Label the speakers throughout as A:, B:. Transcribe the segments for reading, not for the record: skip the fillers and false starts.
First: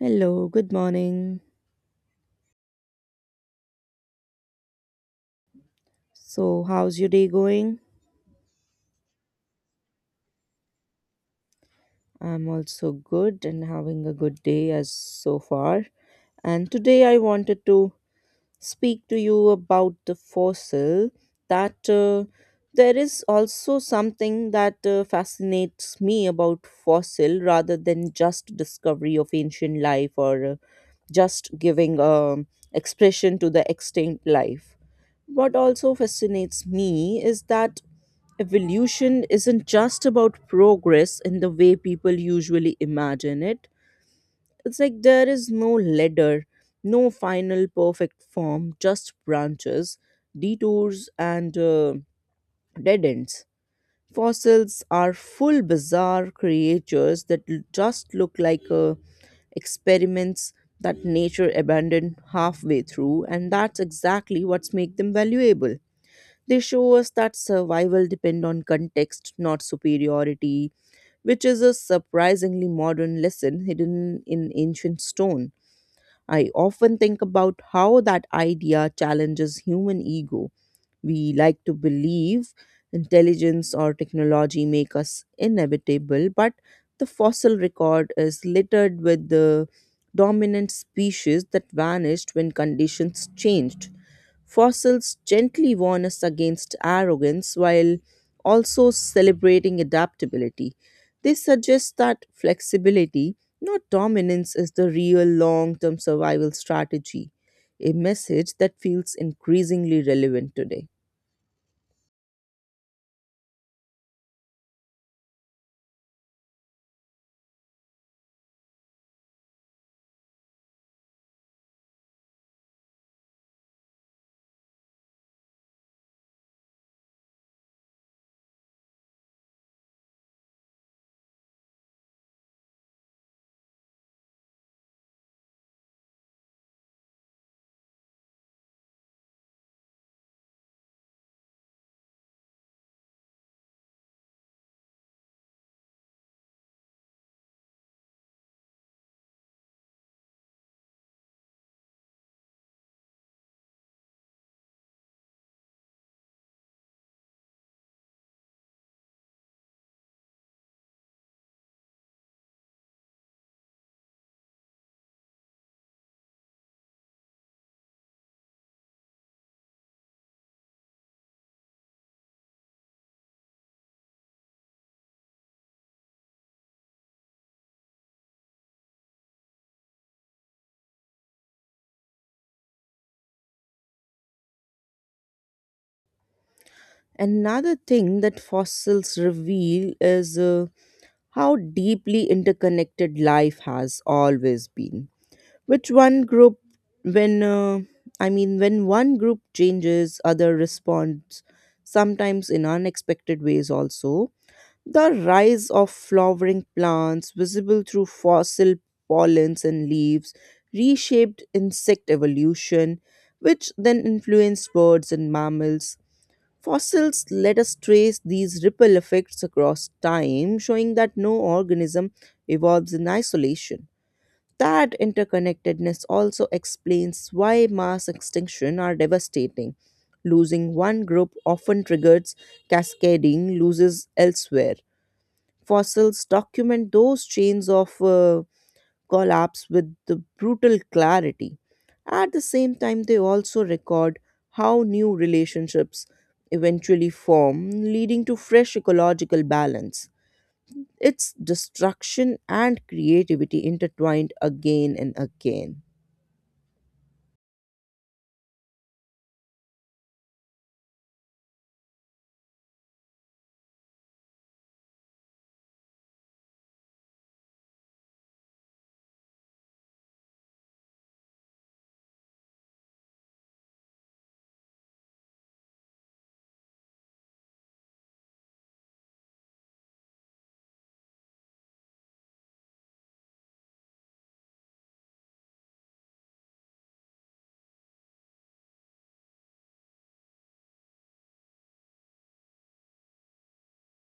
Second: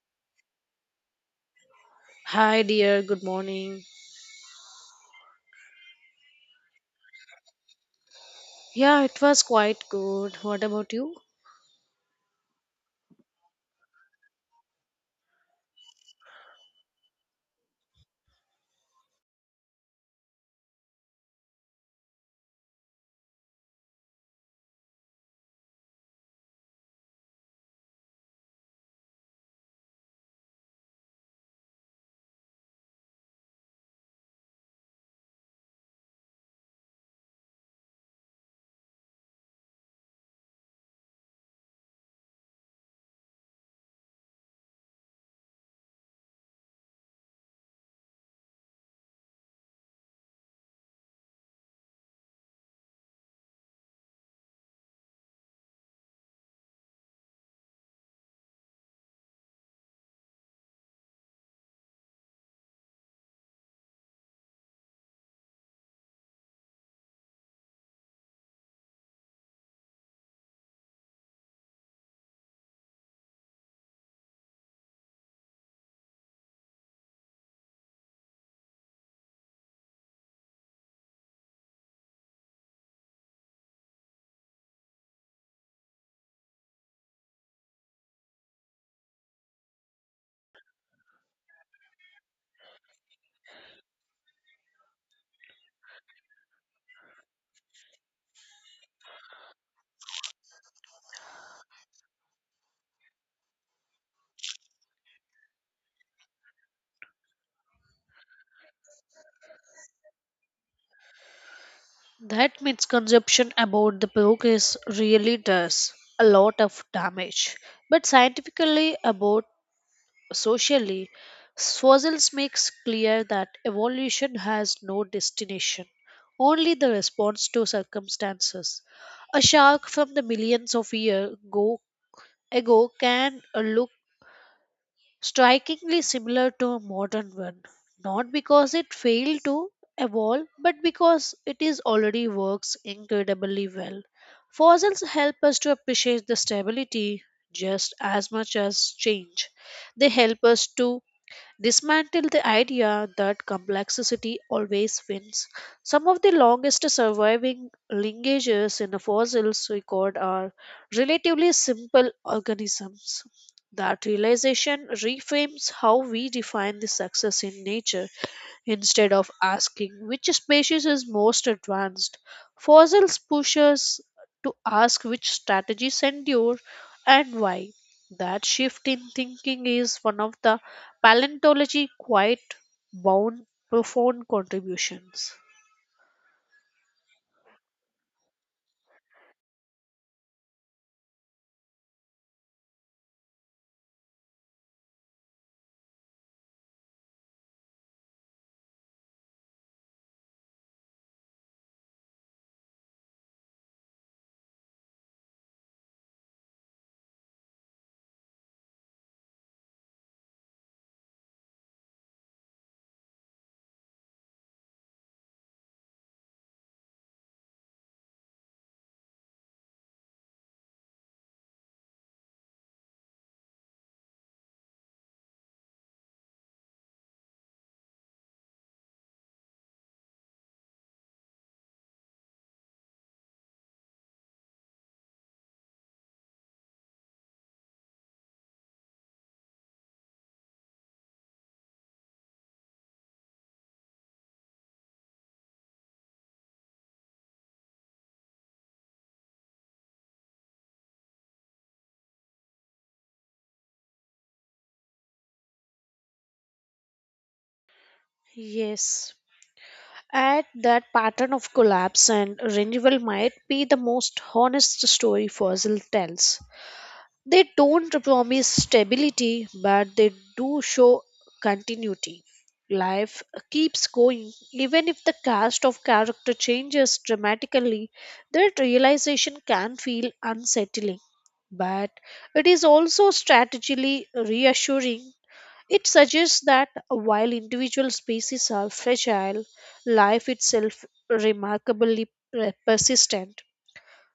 A: Hello, good morning.
B: Hi, dear. Good morning.
A: So, how's your day going?
B: Yeah, it was quite good. What about you?
A: I'm also good and having a good day as so far. And today I wanted to speak to you about the fossil that there is also something that fascinates me about fossil rather than just discovery of ancient life or just giving expression to the extinct life what also fascinates me is that evolution isn't just about progress in the way people usually imagine it. It's like there is no ladder, no final perfect form, just branches, detours, and dead ends. Fossils are full bizarre creatures that just look like experiments that nature abandoned halfway through, and that's exactly what's make them valuable. They show us that survival depend on context, not superiority, which is a surprisingly modern lesson hidden in ancient stone. I often think about how that idea challenges human ego. We like to believe intelligence or technology make us inevitable, but the fossil record is littered with the dominant species that vanished when conditions changed. Fossils gently warn us against arrogance while also celebrating adaptability. They suggest that flexibility, not dominance, is the real long term survival strategy, a message that feels increasingly relevant today.
B: That misconception about the book is really does a lot of damage. But scientifically, about socially, fossils makes clear that evolution has no destination, only the response to circumstances. A shark from the millions of years ago can look strikingly similar to a modern one, not because it failed to evolve, but because it is already works incredibly well. Fossils help us to appreciate the stability just as much as change. They help us to dismantle the idea that complexity always wins. Some of the longest surviving linkages in a fossil's record are relatively simple organisms. That realization reframes how we define the success in nature instead of asking which species is most advanced. Fossils push us to ask which strategies endure and why. That shift in thinking is one of the paleontology quite bound profound contributions.
A: Another thing that fossils reveal is how deeply interconnected life has always been. Which one group, when I mean, when one group changes, other responds, sometimes in unexpected ways also. The rise of flowering plants, visible through fossil pollens and leaves, reshaped insect evolution, which then influenced birds and mammals. Fossils let us trace these ripple effects across time, showing that no organism evolves in isolation. That interconnectedness also explains why mass extinction are devastating. Losing one group often triggers cascading losses elsewhere. Fossils document those chains of collapse with the brutal clarity. At the same time, they also record how new relationships eventually form, leading to fresh ecological balance. It's destruction and creativity intertwined again and again.
B: Yes. At that pattern of collapse and renewal might be the most honest story fossil tells. They don't promise stability, but they do show continuity. Life keeps going, even if the cast of character changes dramatically. That realization can feel unsettling, but it is also strategically reassuring. It suggests that while individual species are fragile, life itself remarkably persistent.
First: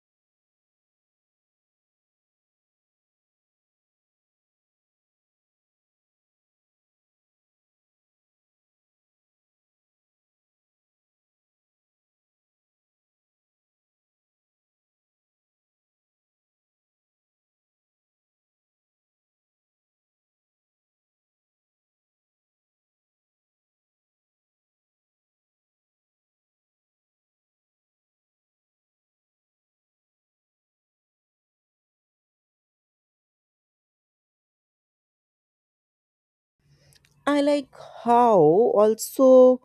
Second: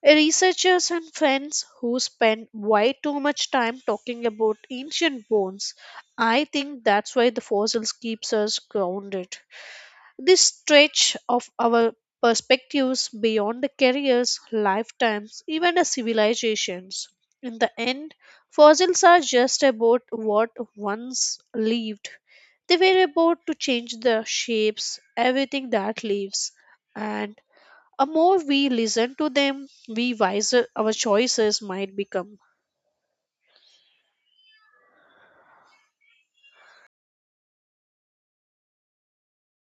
B: Researchers and friends who spend way too much time talking about ancient bones. I think that's why the fossils keeps us grounded. This stretch of our perspectives beyond the careers, lifetimes, even the civilizations. In the end, fossils are just about what once lived. They were about to change the shapes, everything that lives. And the more we listen to them, we wiser our choices might become.
A: I like how also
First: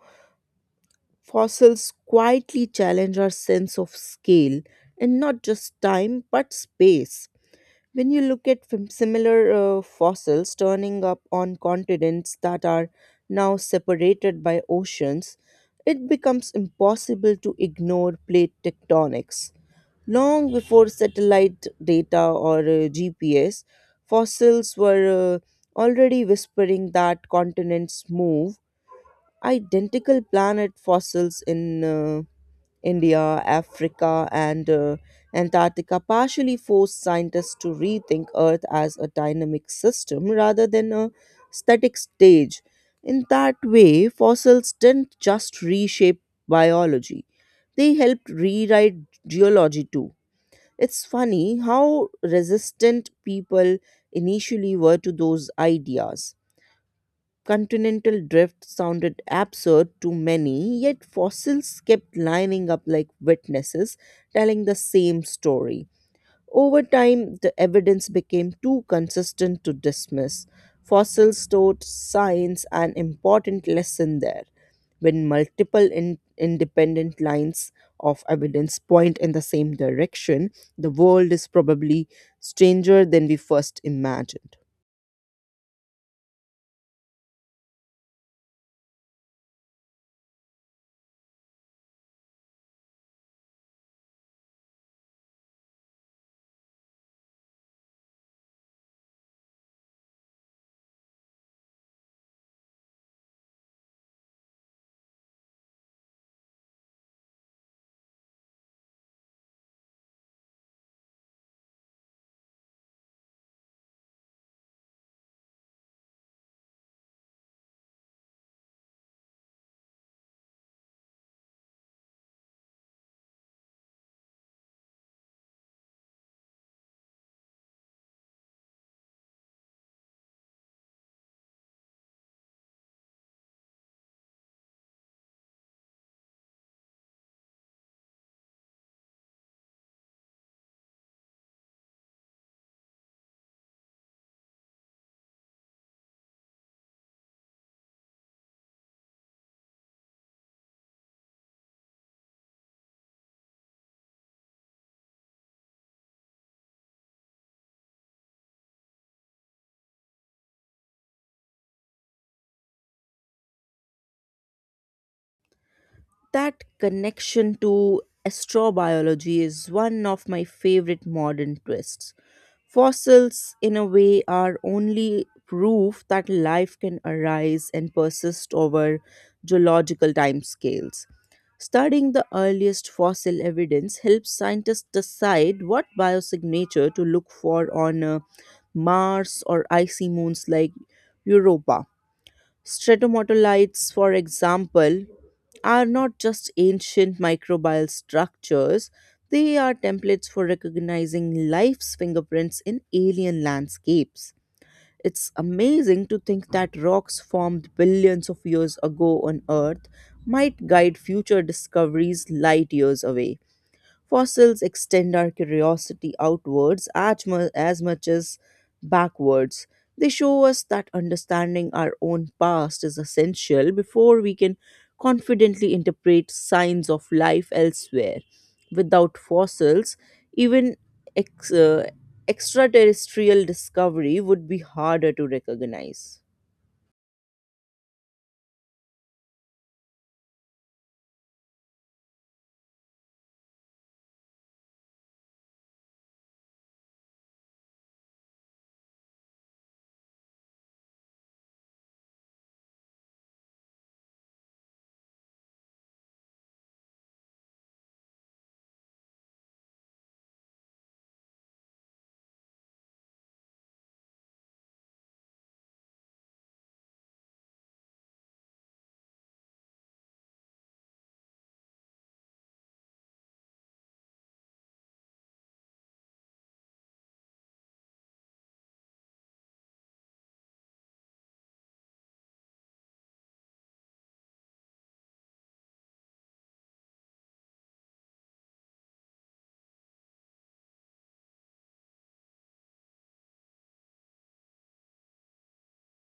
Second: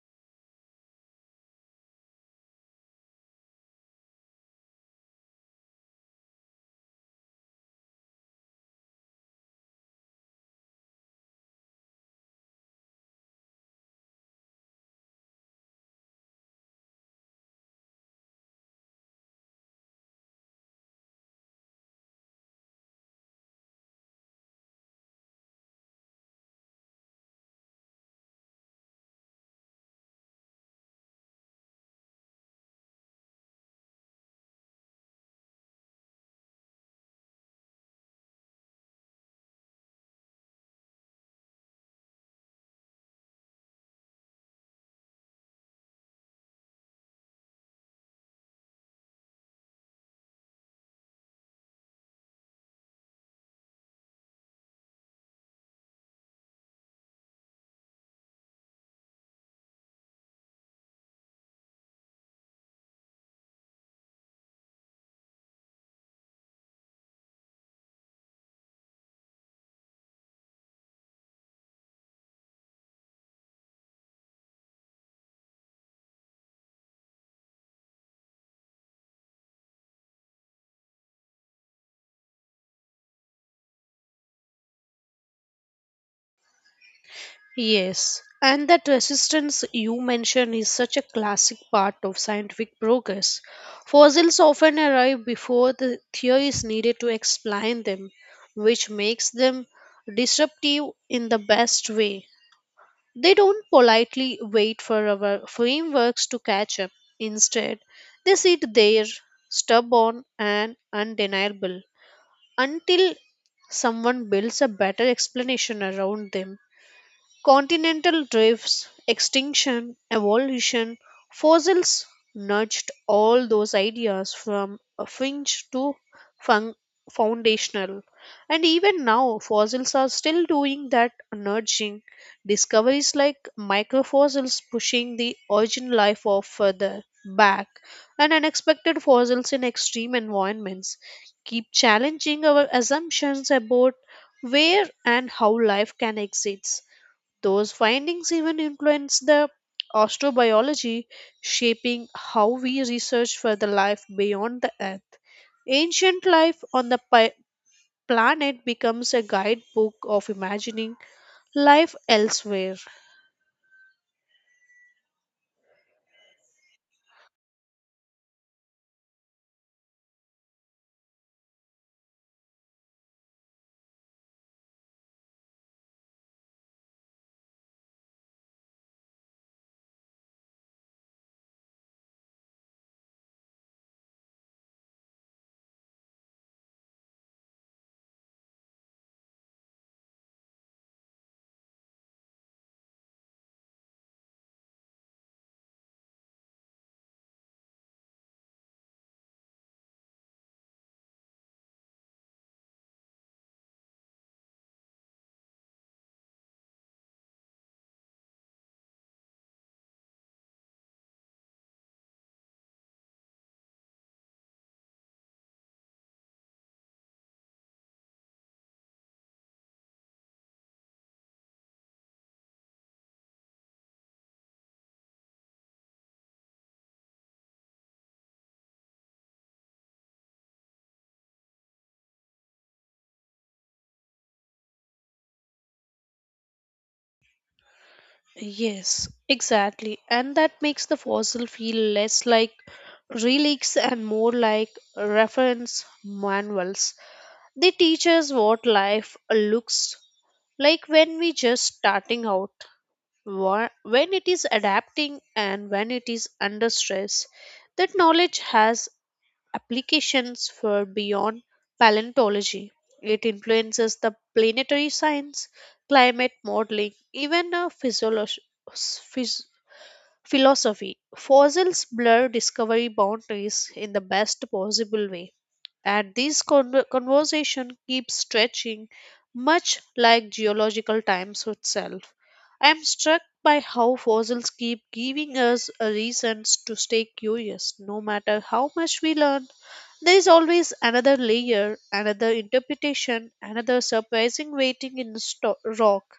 A: fossils quietly challenge our sense of scale and not just time but space. When you look at similar fossils turning up on continents that are now separated by oceans, it becomes impossible to ignore plate tectonics. Long before satellite data or GPS, fossils were already whispering that continents move, identical planet fossils in India, Africa, and Antarctica partially forced scientists to rethink Earth as a dynamic system rather than a static stage. In that way, fossils didn't just reshape biology, they helped rewrite geology too. It's funny how resistant people initially were to those ideas. Continental drift sounded absurd to many, yet fossils kept lining up like witnesses, telling the same story. Over time, the evidence became too consistent to dismiss. Fossils taught science an important lesson there. When multiple independent lines of evidence point in the same direction, the world is probably stranger than we first imagined.
B: Yes, and that resistance you mentioned is such a classic part of scientific progress. Fossils often arrive before the theory is needed to explain them, which makes them disruptive in the best way. They don't politely wait for our frameworks to catch up. Instead, they sit there, stubborn and undeniable until someone builds a better explanation around them. Continental drifts, extinction, evolution, fossils nudged all those ideas from a fringe to fun- foundational. And even now, fossils are still doing that nudging. Discoveries like microfossils pushing the origin life of further back, and unexpected fossils in extreme environments keep challenging our assumptions about where and how life can exist. Those findings even influence the astrobiology, shaping how we research for the life beyond the Earth. Ancient life on the planet becomes a guidebook of imagining life elsewhere.
A: That connection to astrobiology is one of my favorite modern twists. Fossils, in a way, are only proof that life can arise and persist over geological timescales. Studying the earliest fossil evidence helps scientists decide what biosignature to look for on Mars or icy moons like Europa. Stratomatolites, for example, are not just ancient microbial structures, they are templates for recognizing life's fingerprints in alien landscapes. It's amazing to think that rocks formed billions of years ago on Earth might guide future discoveries light years away. Fossils extend our curiosity outwards as, as much as backwards. They show us that understanding our own past is essential before we can confidently interpret signs of life elsewhere. Without fossils, even ex- uh, extraterrestrial discovery would be harder to recognize.
B: Yes, exactly. And that makes the fossil feel less like relics and more like reference manuals. They teach us what life looks like when we just starting out. Wha- when it is adapting and when it is under stress. That knowledge has applications for beyond paleontology. It influences the planetary science, climate modeling, even phys- philosophy. Fossils blur discovery boundaries in the best possible way, and this conversation keeps stretching much like geological times itself. I am struck by how fossils keep giving us a reasons to stay curious no matter how much we learn. There is always another layer, another interpretation, another surprising waiting in the rock.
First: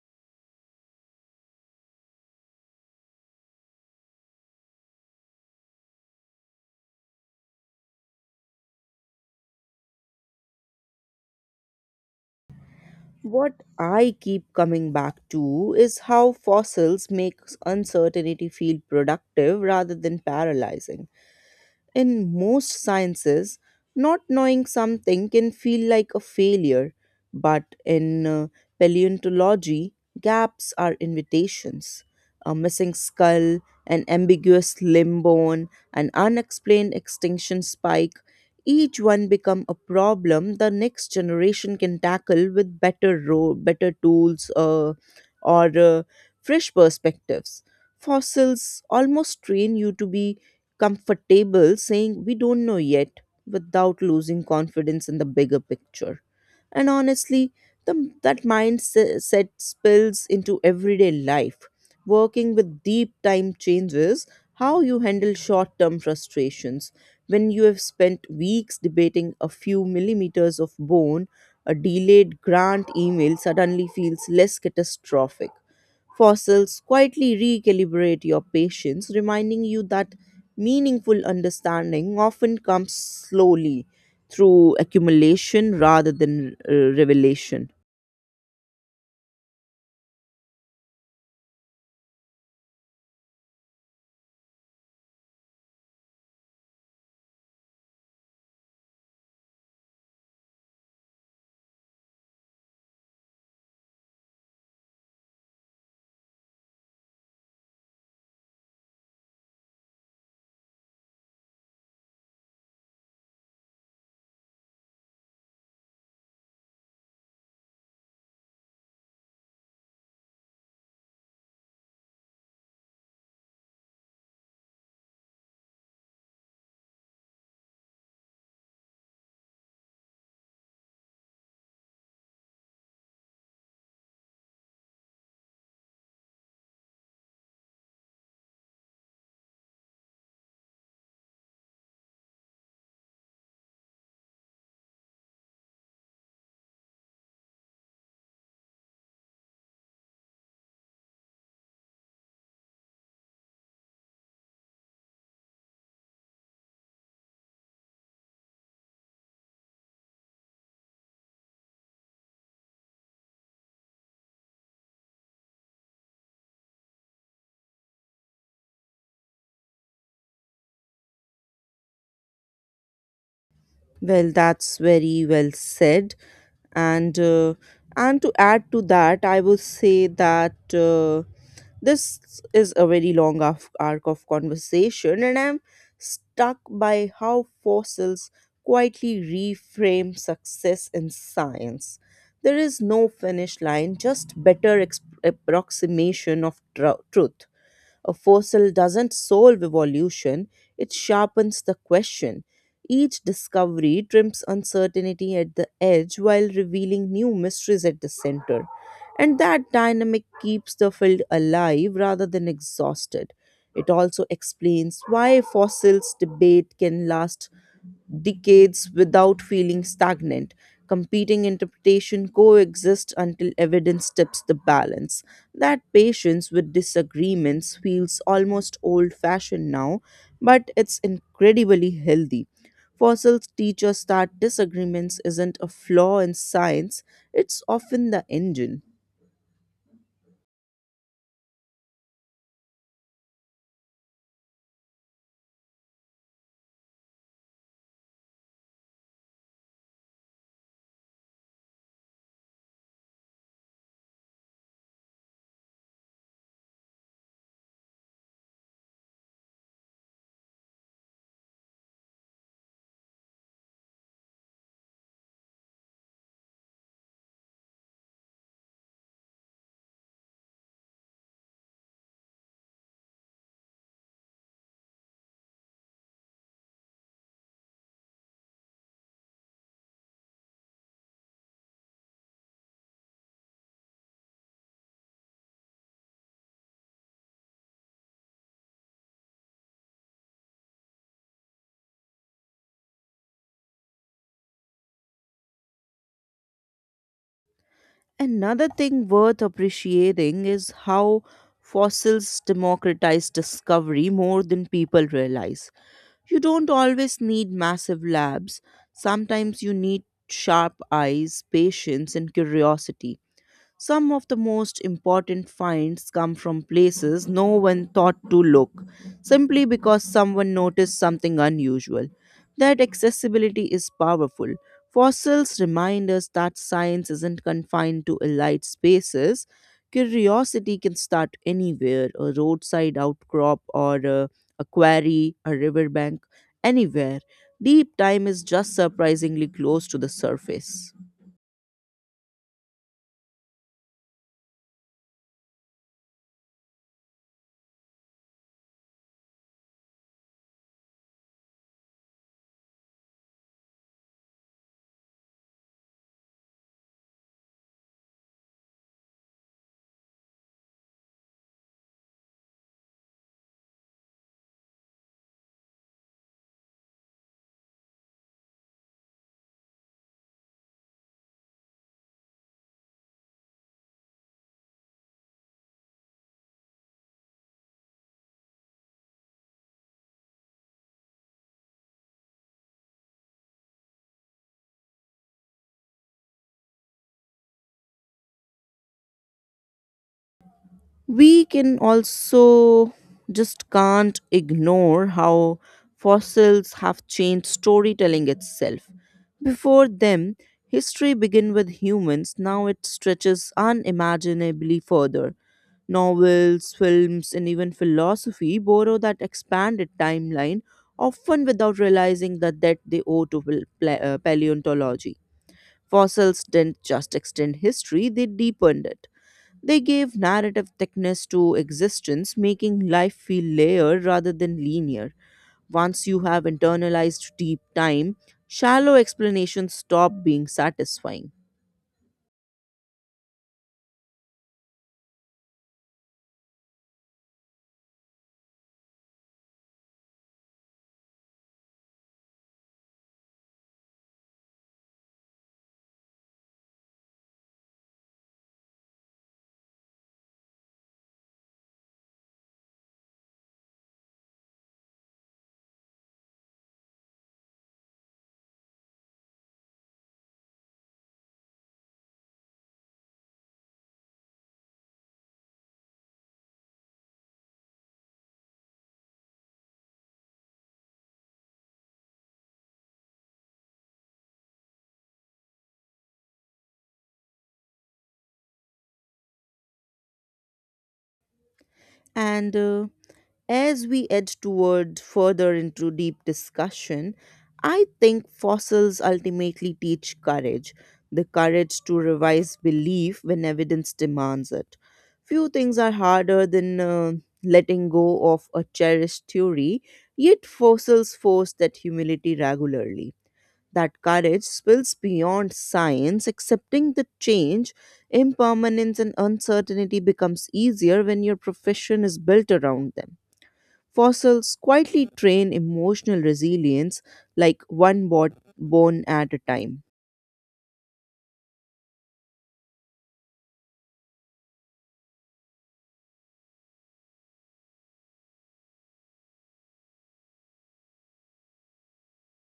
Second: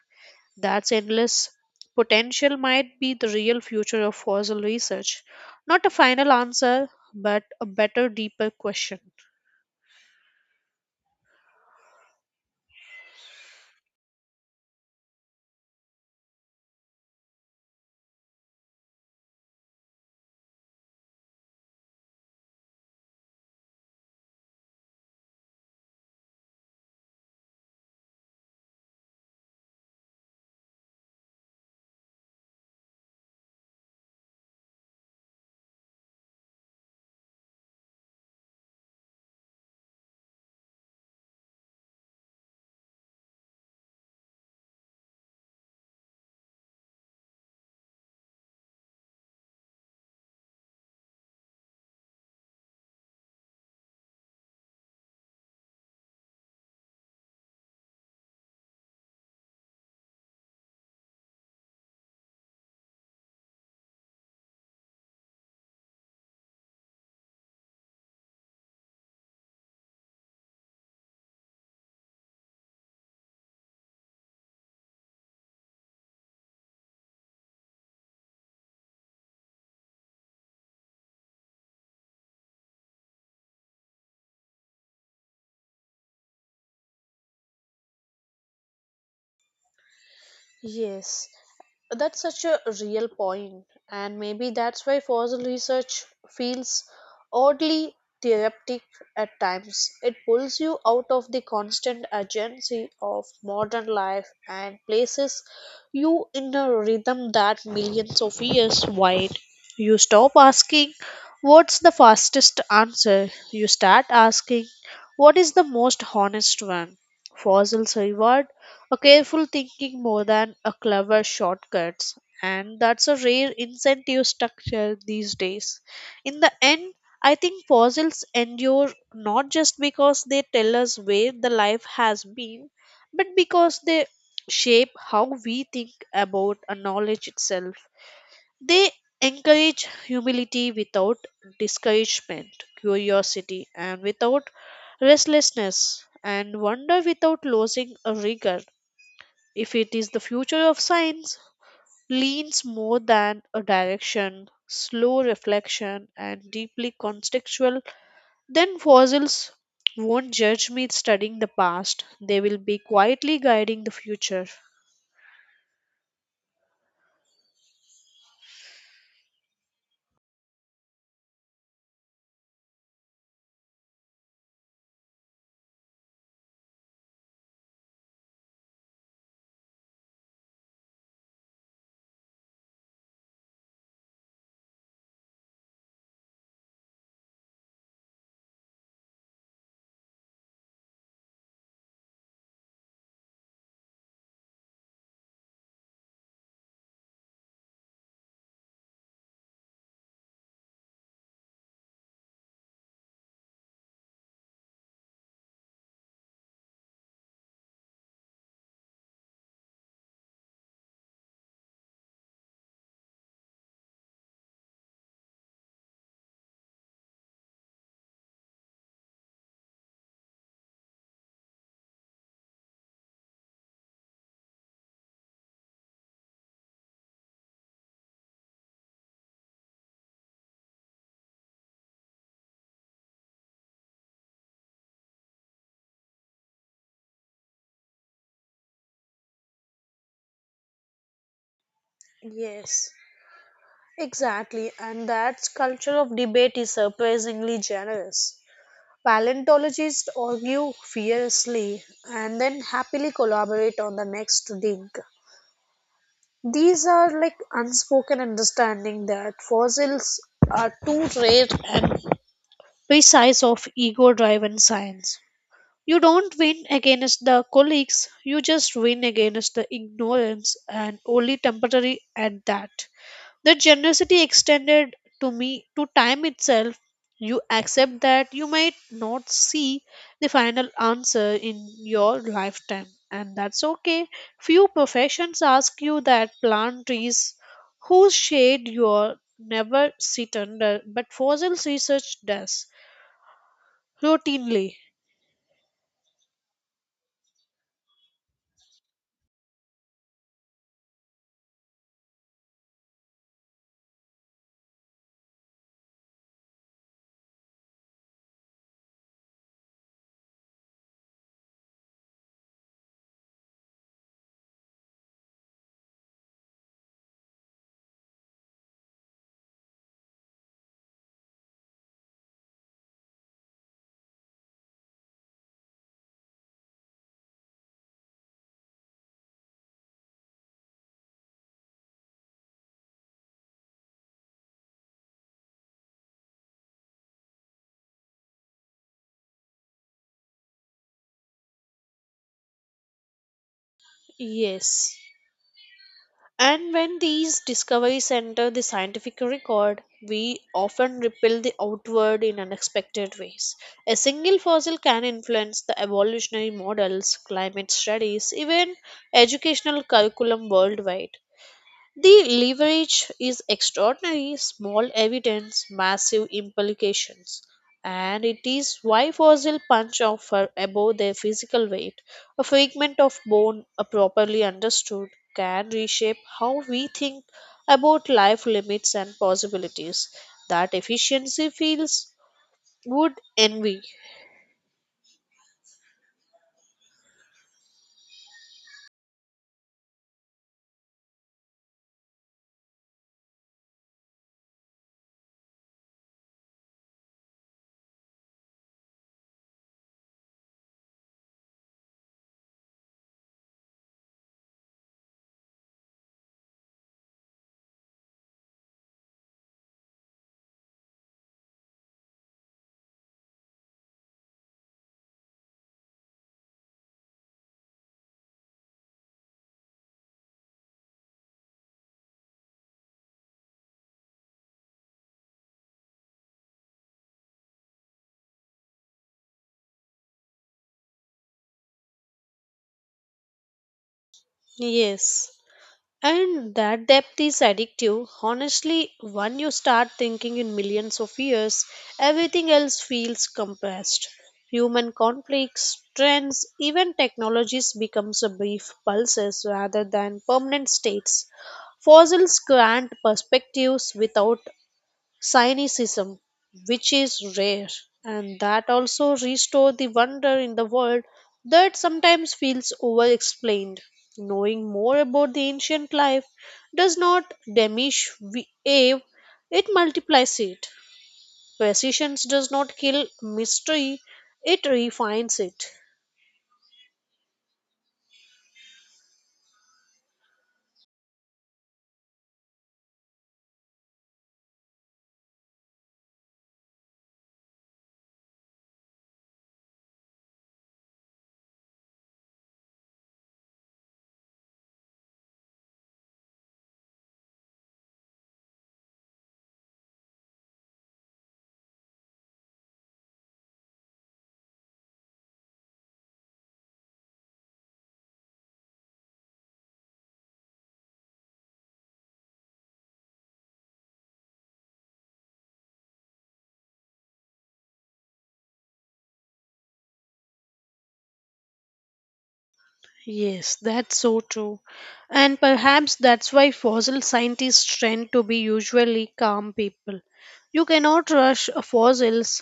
B: That's endless potential might be the real future of fossil research, not a final answer, but a better deeper question.
A: What I keep coming back to is how fossils make uncertainty feel productive rather than paralyzing. In most sciences, not knowing something can feel like a failure, but in paleontology, gaps are invitations. A missing skull, an ambiguous limb bone, an unexplained extinction spike, each one become a problem the next generation can tackle with better tools or fresh perspectives. Fossils almost train you to be comfortable saying we don't know yet without losing confidence in the bigger picture. And honestly, that mindset spills into everyday life. Working with deep time changes how you handle short term frustrations when you have spent weeks debating a few millimeters of bone. A delayed grant email suddenly feels less catastrophic. Fossils quietly recalibrate your patience, reminding you that meaningful understanding often comes slowly through accumulation rather than revelation.
B: Yes, that's such a real point, and maybe that's why fossil research feels oddly therapeutic at times. It pulls you out of the constant urgency of modern life and places you in a rhythm that millions of years wide. You stop asking, "What's the fastest answer?" You start asking, "What is the most honest one?" Fossils reward a careful thinking more than a clever shortcuts, and that's a rare incentive structure these days. In the end, I think fossils endure not just because they tell us where the life has been, but because they shape how we think about a knowledge itself. They encourage humility without discouragement, curiosity, and without restlessness, and wonder without losing a rigor. If it is the future of science, leans more than a direction, slow reflection, and deeply contextual, then fossils won't judge me studying the past. They will be quietly guiding the future.
A: Well, that's very well said. And uh, and to add to that, I would say that this is a very long arc of conversation, and I'm stuck by how fossils quietly reframe success in science. There is no finish line, just approximation of truth. A fossil doesn't solve evolution, it sharpens the question. Each discovery trims uncertainty at the edge while revealing new mysteries at the center. And that dynamic keeps the field alive rather than exhausted. It also explains why fossils debate can last decades without feeling stagnant. Competing interpretation coexist until evidence tips the balance. That patience with disagreements feels almost old fashioned now, but it's incredibly healthy. Fossils teach us that disagreements isn't a flaw in science, it's often the engine.
B: Yes, exactly. And that culture of debate is surprisingly generous. Paleontologists argue fiercely and then happily collaborate on the next dig. These are like unspoken understanding that fossils are too rare and precise of ego-driven science. You don't win against the colleagues, you just win against the ignorance and only temporary at that. The generosity extended to me to time itself. You accept that you might not see the final answer in your lifetime, and that's okay. Few professions ask you that plant trees whose shade you never sit under, but fossil research does routinely.
A: Another thing worth appreciating is how fossils democratize discovery more than people realize. You don't always need massive labs, sometimes you need sharp eyes, patience, and curiosity. Some of the most important finds come from places no one thought to look, simply because someone noticed something unusual. That accessibility is powerful. Fossils remind us that science isn't confined to elite spaces. Curiosity can start anywhere, a roadside outcrop, a quarry, a riverbank, anywhere. Deep time is just surprisingly close to the surface.
B: Yes. And when these discoveries enter the scientific record, we often repel the outward in unexpected ways. A single fossil can influence the evolutionary models, climate studies, even educational curriculum worldwide. The leverage is extraordinary, small evidence, massive implications, and it is why fossil punch offer above their physical weight. A fragment of bone, properly understood, can reshape how we think about life limits and possibilities. That efficiency feels would envy.
A: We can also just can't ignore how fossils have changed storytelling itself. Before them, history began with humans, now it stretches unimaginably further. Novels, films, and even philosophy borrow that expanded timeline, often without realizing the debt they owe to paleontology. Fossils didn't just extend history, they deepened it. They gave narrative thickness to existence, making life feel layered rather than linear. Once you have internalized deep time, shallow explanations stop being satisfying.
B: Yes. And that depth is addictive. Honestly, when you start thinking in millions of years, everything else feels compressed. Human conflicts, trends, even technologies becomes a brief pulses rather than permanent states. Fossils grant perspectives without cynicism, which is rare, and that also restore the wonder in the world that sometimes feels over explained. Knowing more about the ancient life does not diminish awe, it multiplies it. Precision does not kill mystery, it refines it.
A: And As we edge toward further into deep discussion, I think fossils ultimately teach courage, the courage to revise belief when evidence demands it. Few things are harder than letting go of a cherished theory, yet fossils force that humility regularly. That courage spills beyond science, accepting the change, impermanence, and uncertainty becomes easier when your profession is built around them. Fossils quietly train emotional resilience like one bone at a time.
B: Yes, that's so true. And perhaps that's why fossil scientists tend to be usually calm people. You cannot rush fossils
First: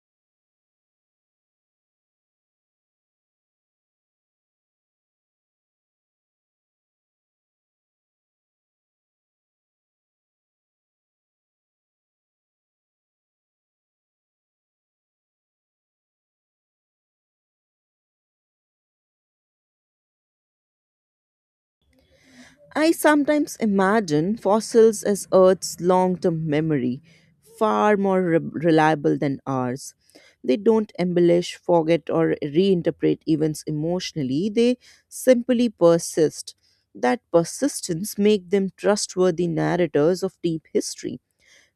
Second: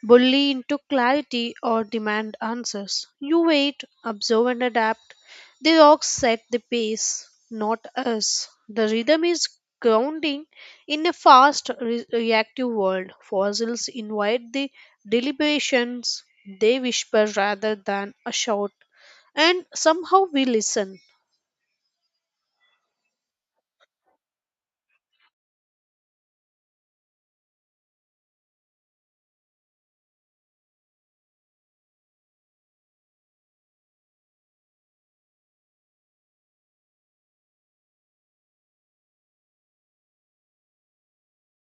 B: bully into clarity or demand answers. You wait, observe, and adapt. The rocks set the pace, not us. The rhythm is grounding in a fast, reactive world. Fossils invite the deliberations, they whisper rather than a shout and somehow we listen.
A: I sometimes imagine fossils as Earth's long term memory, far more reliable than ours. They don't embellish, forget, or reinterpret events emotionally, they simply persist. That persistence makes them trustworthy narrators of deep history.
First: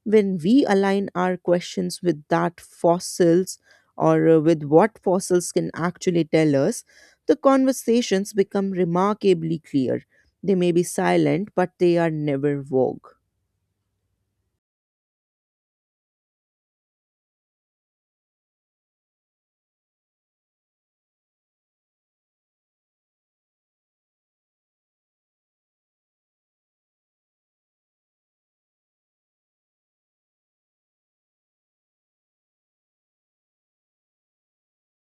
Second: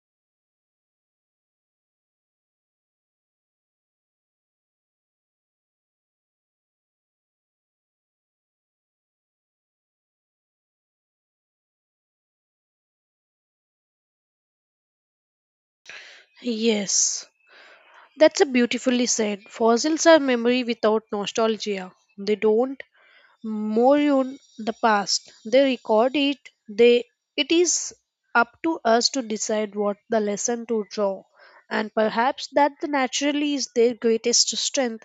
A: When we align our questions with that fossils or with what fossils can actually tell us, the conversations become remarkably clear. They may be silent, but they are never vogue.
B: Yes, that's a beautifully said. Fossils are memory without nostalgia. They don't mourn the past. They record it. They it is up to us to decide what the lesson to draw. And perhaps that the naturally is their greatest strength.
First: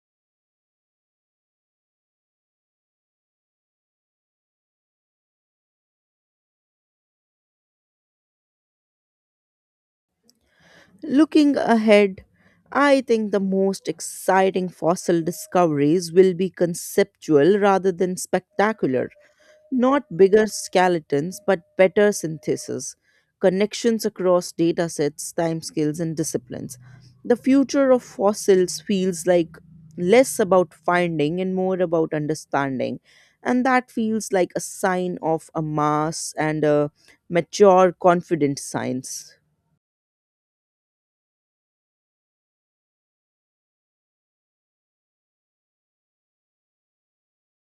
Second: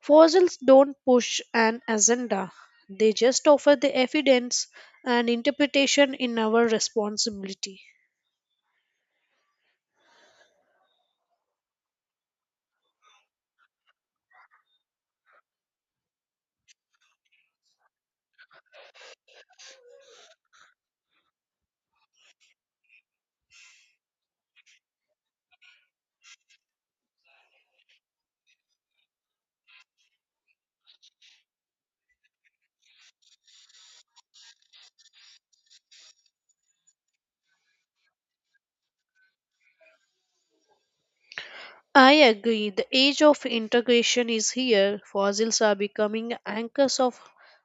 B: Fossils don't push an agenda. They just offer the evidence and interpretation in our responsibility.
A: Looking ahead, I think the most exciting fossil discoveries will be conceptual rather than spectacular. Not bigger skeletons, but better synthesis, connections across data sets, timescales, and disciplines. The future of fossils feels like less about finding and more about understanding. And that feels like a sign of a mass and a mature, confident science.
B: I agree. The age of integration is here. Fossils are becoming anchors of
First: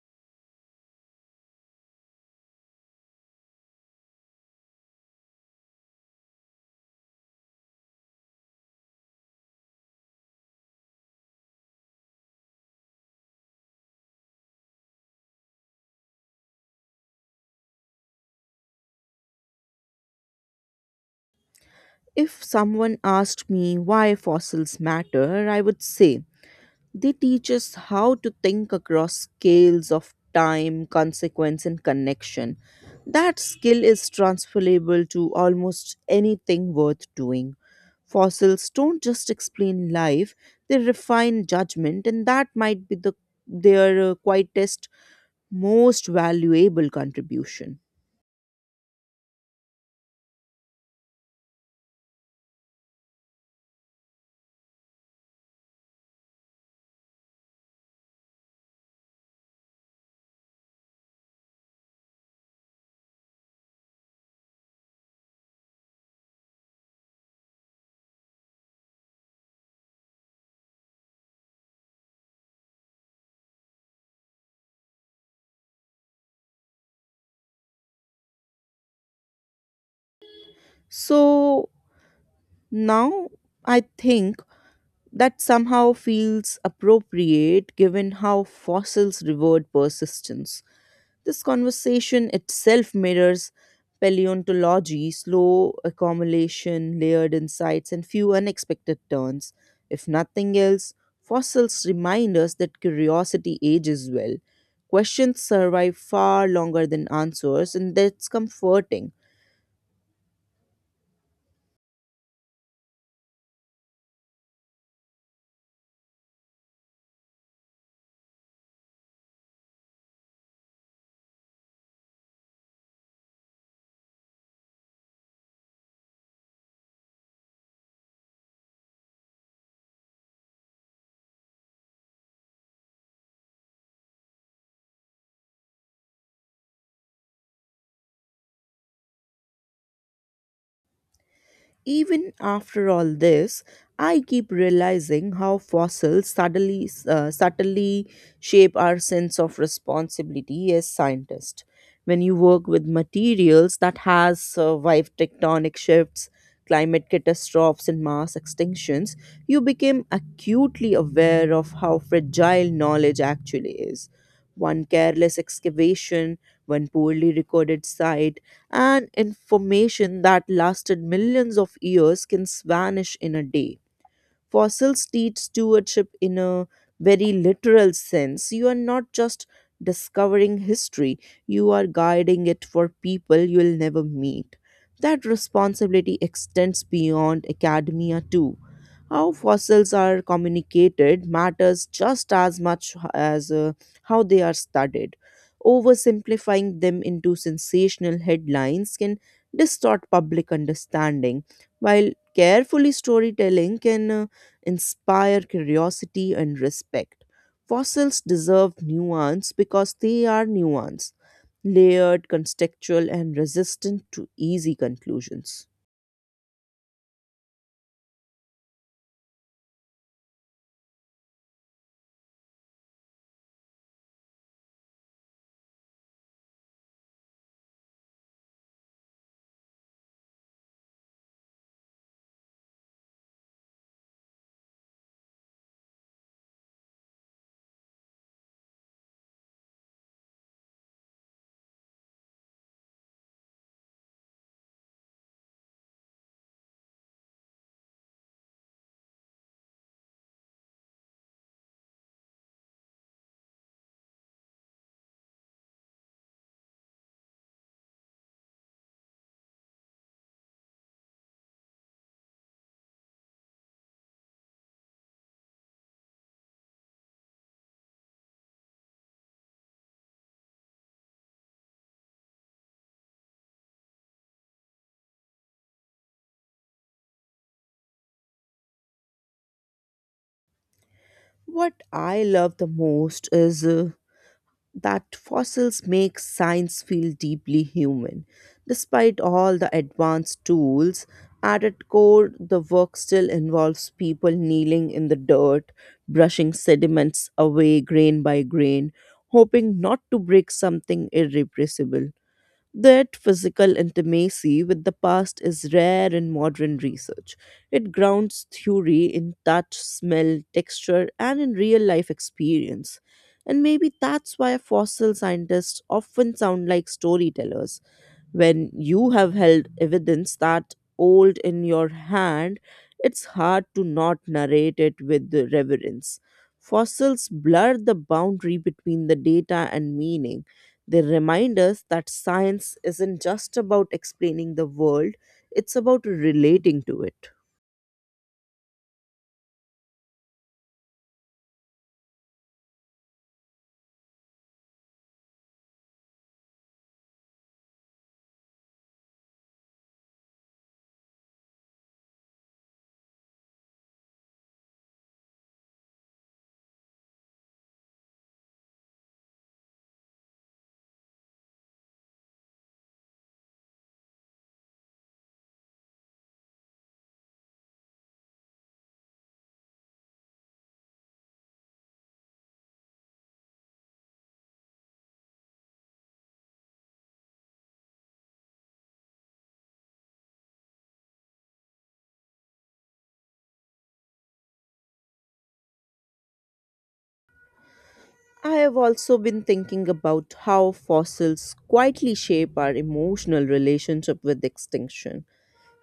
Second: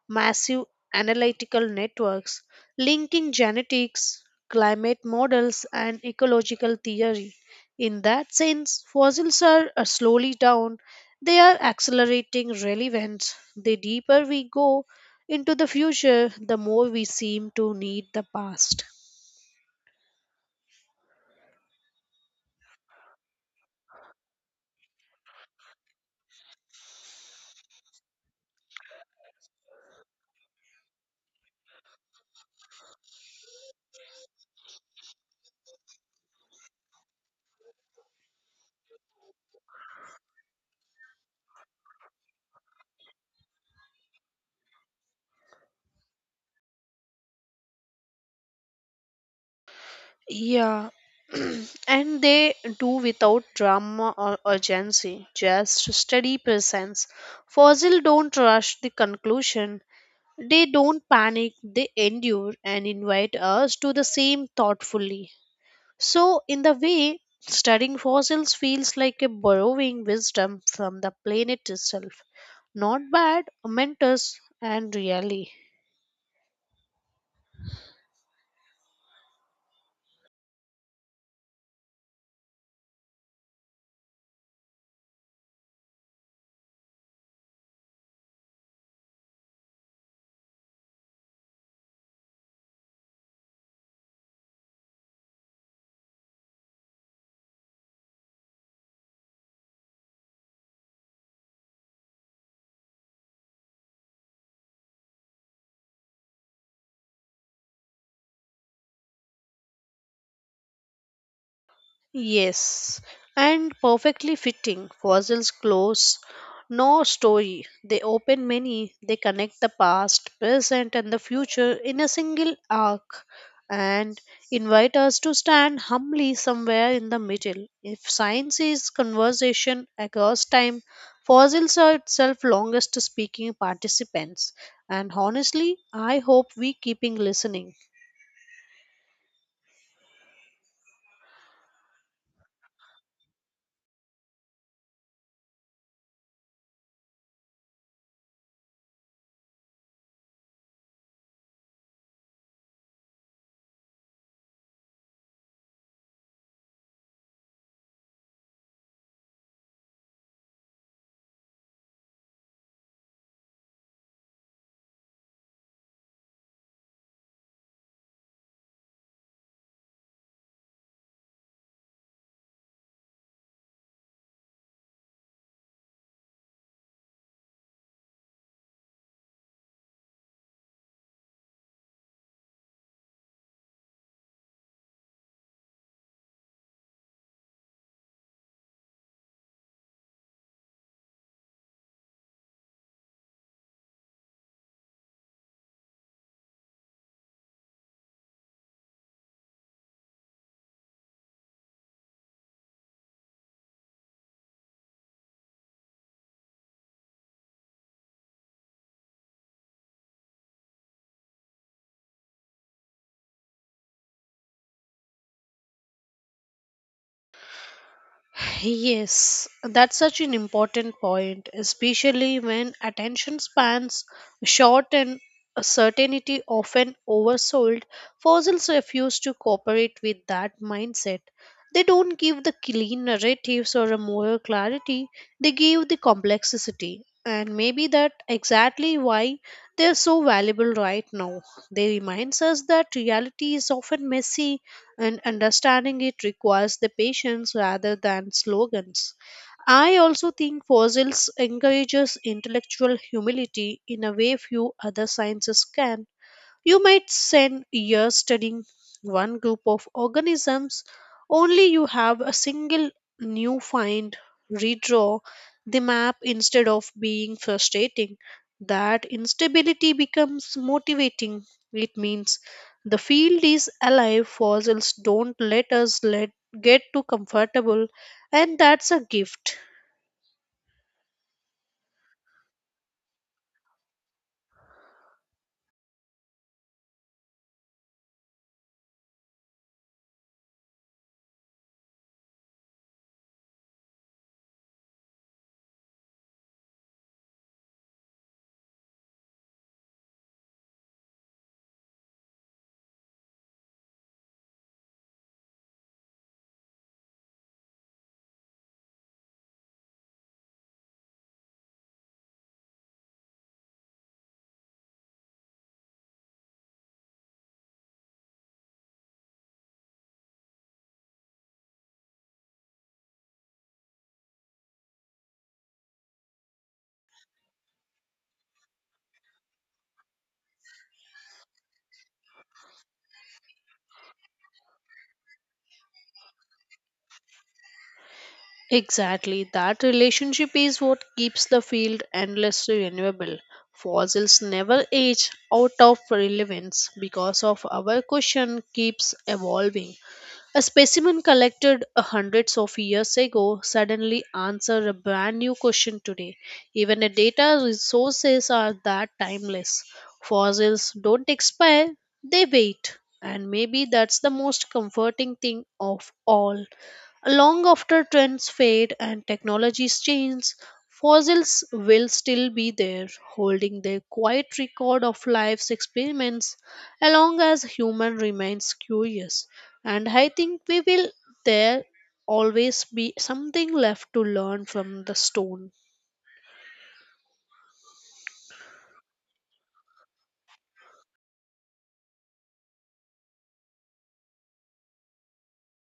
B: massive analytical networks, linking genetics, climate models, and ecological theory. In that sense, fossils are slowly down. They are accelerating relevance. The deeper we go into the future, the more we seem to need the past.
A: If someone asked me why fossils matter, I would say they teach us how to think across scales of time, consequence, and connection. That skill is transferable to almost anything worth doing. Fossils don't just explain life, they refine judgment, and that might be their quietest, most valuable contribution.
B: Yeah, and they do without drama or urgency, just steady presence. Fossil don't rush the conclusion. They don't panic, they endure and invite us to the same thoughtfully. So, in the way, studying fossils feels like a borrowing wisdom from the planet itself. Not bad, momentous, and really.
A: So now I think that somehow feels appropriate given how fossils reward persistence. This conversation itself mirrors paleontology, slow accumulation, layered insights, and few unexpected turns. If nothing else, fossils remind us that curiosity ages well. Questions survive far longer than answers, and that's comforting.
B: Yes, and perfectly fitting. Fossils close no story. They open many. They connect the past, present, and the future in a single arc and invite us to stand humbly somewhere in the middle. If science is conversation across time, fossils are itself longest speaking participants. And honestly, I hope we keeping listening.
A: Even after all this, I keep realizing how fossils subtly shape our sense of responsibility as scientists. When you work with materials that has survived tectonic shifts, climate catastrophes, and mass extinctions, you become acutely aware of how fragile knowledge actually is. One careless excavation, one poorly recorded site, and information that lasted millions of years can vanish in a day. Fossils teach stewardship in a very literal sense. You are not just discovering history, you are guiding it for people you will never meet. That responsibility extends beyond academia, too. How fossils are communicated matters just as much as how they are studied. Oversimplifying them into sensational headlines can distort public understanding, while carefully storytelling can inspire curiosity and respect. Fossils deserve nuance because they are nuanced, layered, contextual, and resistant to easy conclusions.
B: Yes, that's such an important point, especially when attention spans short and certainty often oversold. Fossils refuse to cooperate with that mindset. They don't give the clean narratives or a moral clarity, they give the complexity. And maybe that exactly why they're so valuable right now. They reminds us that reality is often messy and understanding it requires the patience rather than slogans. I also think fossils encourages intellectual humility in a way few other sciences can. You might spend years studying one group of organisms, only you have a single new find, redraw the map instead of being frustrating. That instability becomes motivating. It means the field is alive, fossils don't let us get too comfortable, and that's a gift.
A: What I love the most is that fossils make science feel deeply human. Despite all the advanced tools, at its core, the work still involves people kneeling in the dirt, brushing sediments away grain by grain, hoping not to break something irrepressible. That physical intimacy with the past is rare in modern research. It grounds theory in touch, smell, texture, and in real life experience. And maybe that's why fossil scientists often sound like storytellers. When you have held evidence that old in your hand, it's hard to not narrate it with reverence. Fossils blur the boundary between the data and meaning. They remind us that science isn't just about explaining the world, it's about relating to it.
B: Exactly, that relationship is what keeps the field endlessly renewable. Fossils never age out of relevance because of our question keeps evolving. A specimen collected hundreds of years ago suddenly answers a brand new question today. Even the data resources are that timeless. Fossils don't expire, they wait. And maybe that's the most comforting thing of all. Long after trends fade and technologies change, fossils will still be there, holding their quiet record of life's experiments, along as human remains curious. And I think we will there always be something left to learn from the stone.
A: I have also been thinking about how fossils quietly shape our emotional relationship with extinction.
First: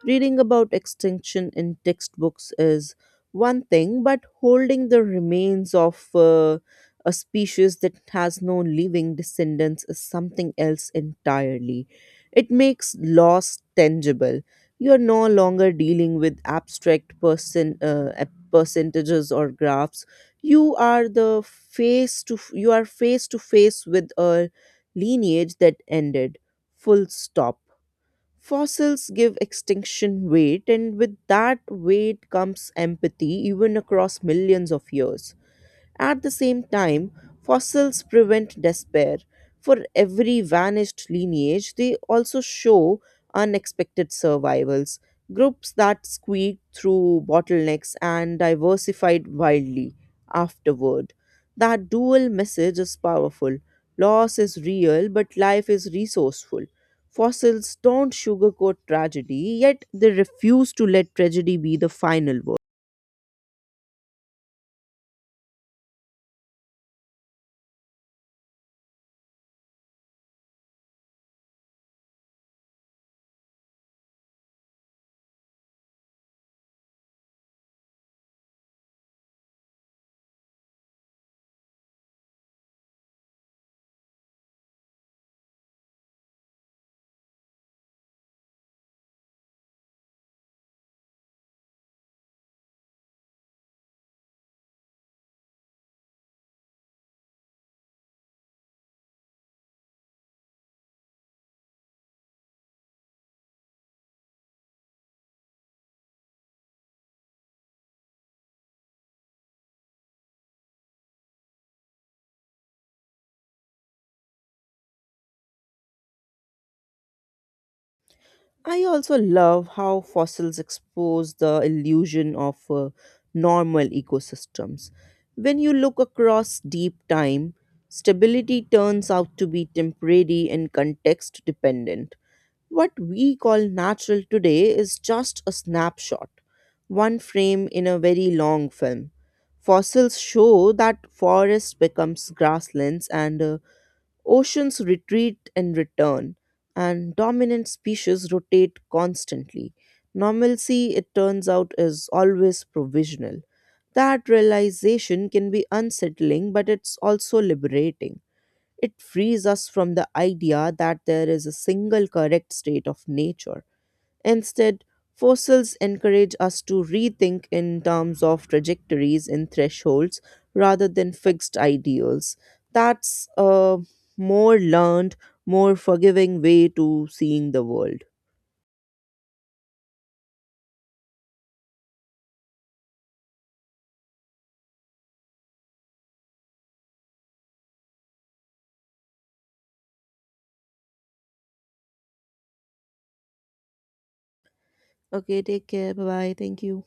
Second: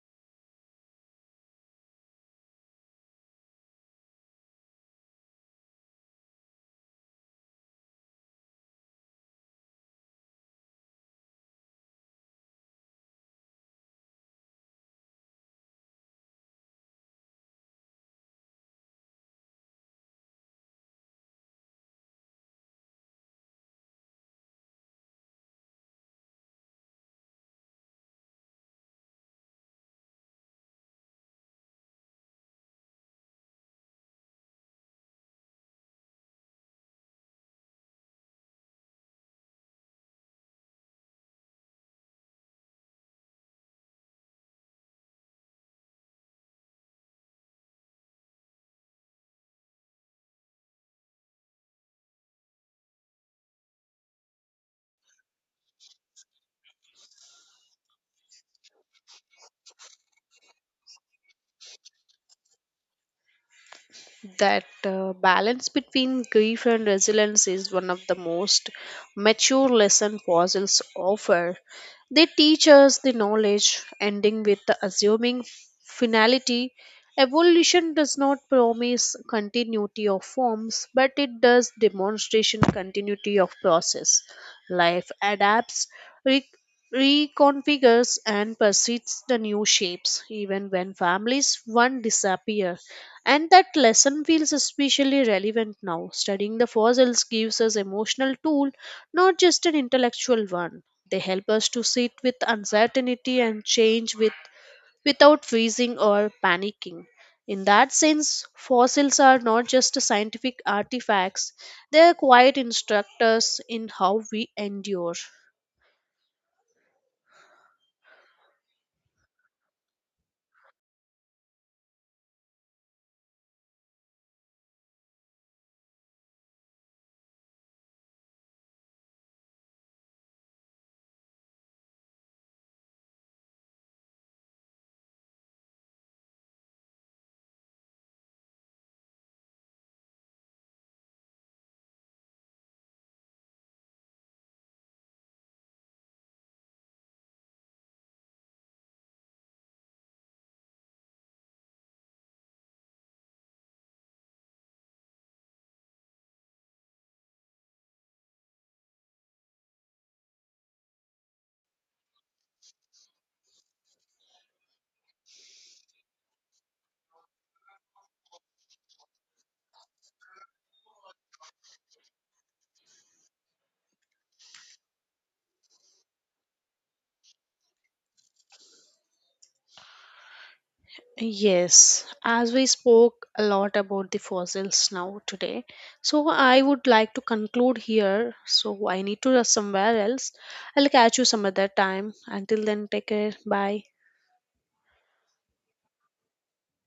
A: Reading about extinction in textbooks is one thing, but holding the remains of a species that has no living descendants is something else entirely. It makes loss tangible. You're no longer dealing with abstract percentages or graphs. You are the face to f- you are face to face with a lineage that ended. Full stop. Fossils give extinction weight, and with that weight comes empathy, even across millions of years. At the same time, fossils prevent despair. For every vanished lineage, they also show unexpected survivals, groups that squeaked through bottlenecks and diversified wildly afterward. That dual message is powerful. Loss is real, but life is resourceful. Fossils don't sugarcoat tragedy, yet they refuse to let tragedy be the final word.
B: That balance between grief and resilience is one of the most mature lesson puzzles offer. They teach us the knowledge, ending with the assuming finality. Evolution does not promise continuity of forms, but it does demonstration continuity of process. Life adapts, re- reconfigures, and pursues the new shapes, even when families one disappear. And that lesson feels especially relevant now. Studying the fossils gives us emotional tool, not just an intellectual one. They help us to sit with uncertainty and change with without freezing or panicking. In that sense, fossils are not just scientific artifacts, they are quiet instructors in how we endure.
A: I also love how fossils expose the illusion of normal ecosystems. When you look across deep time, stability turns out to be temporary and context dependent. What we call natural today is just a snapshot, one frame in a very long film. Fossils show that forests becomes grasslands and oceans retreat and return, and dominant species rotate constantly. Normalcy, it turns out, is always provisional. That realization can be unsettling, but it's also liberating. It frees us from the idea that there is a single correct state of nature. Instead, fossils encourage us to rethink in terms of trajectories and thresholds rather than fixed ideals. That's a more learned, more forgiving way to seeing the world.
B: Yes, as we spoke a lot about the fossils now today, so I would like to conclude here. So I need to rush somewhere else. I'll catch you some other time. Until then, take care. Bye.
A: Okay, take care. Bye bye. Thank you.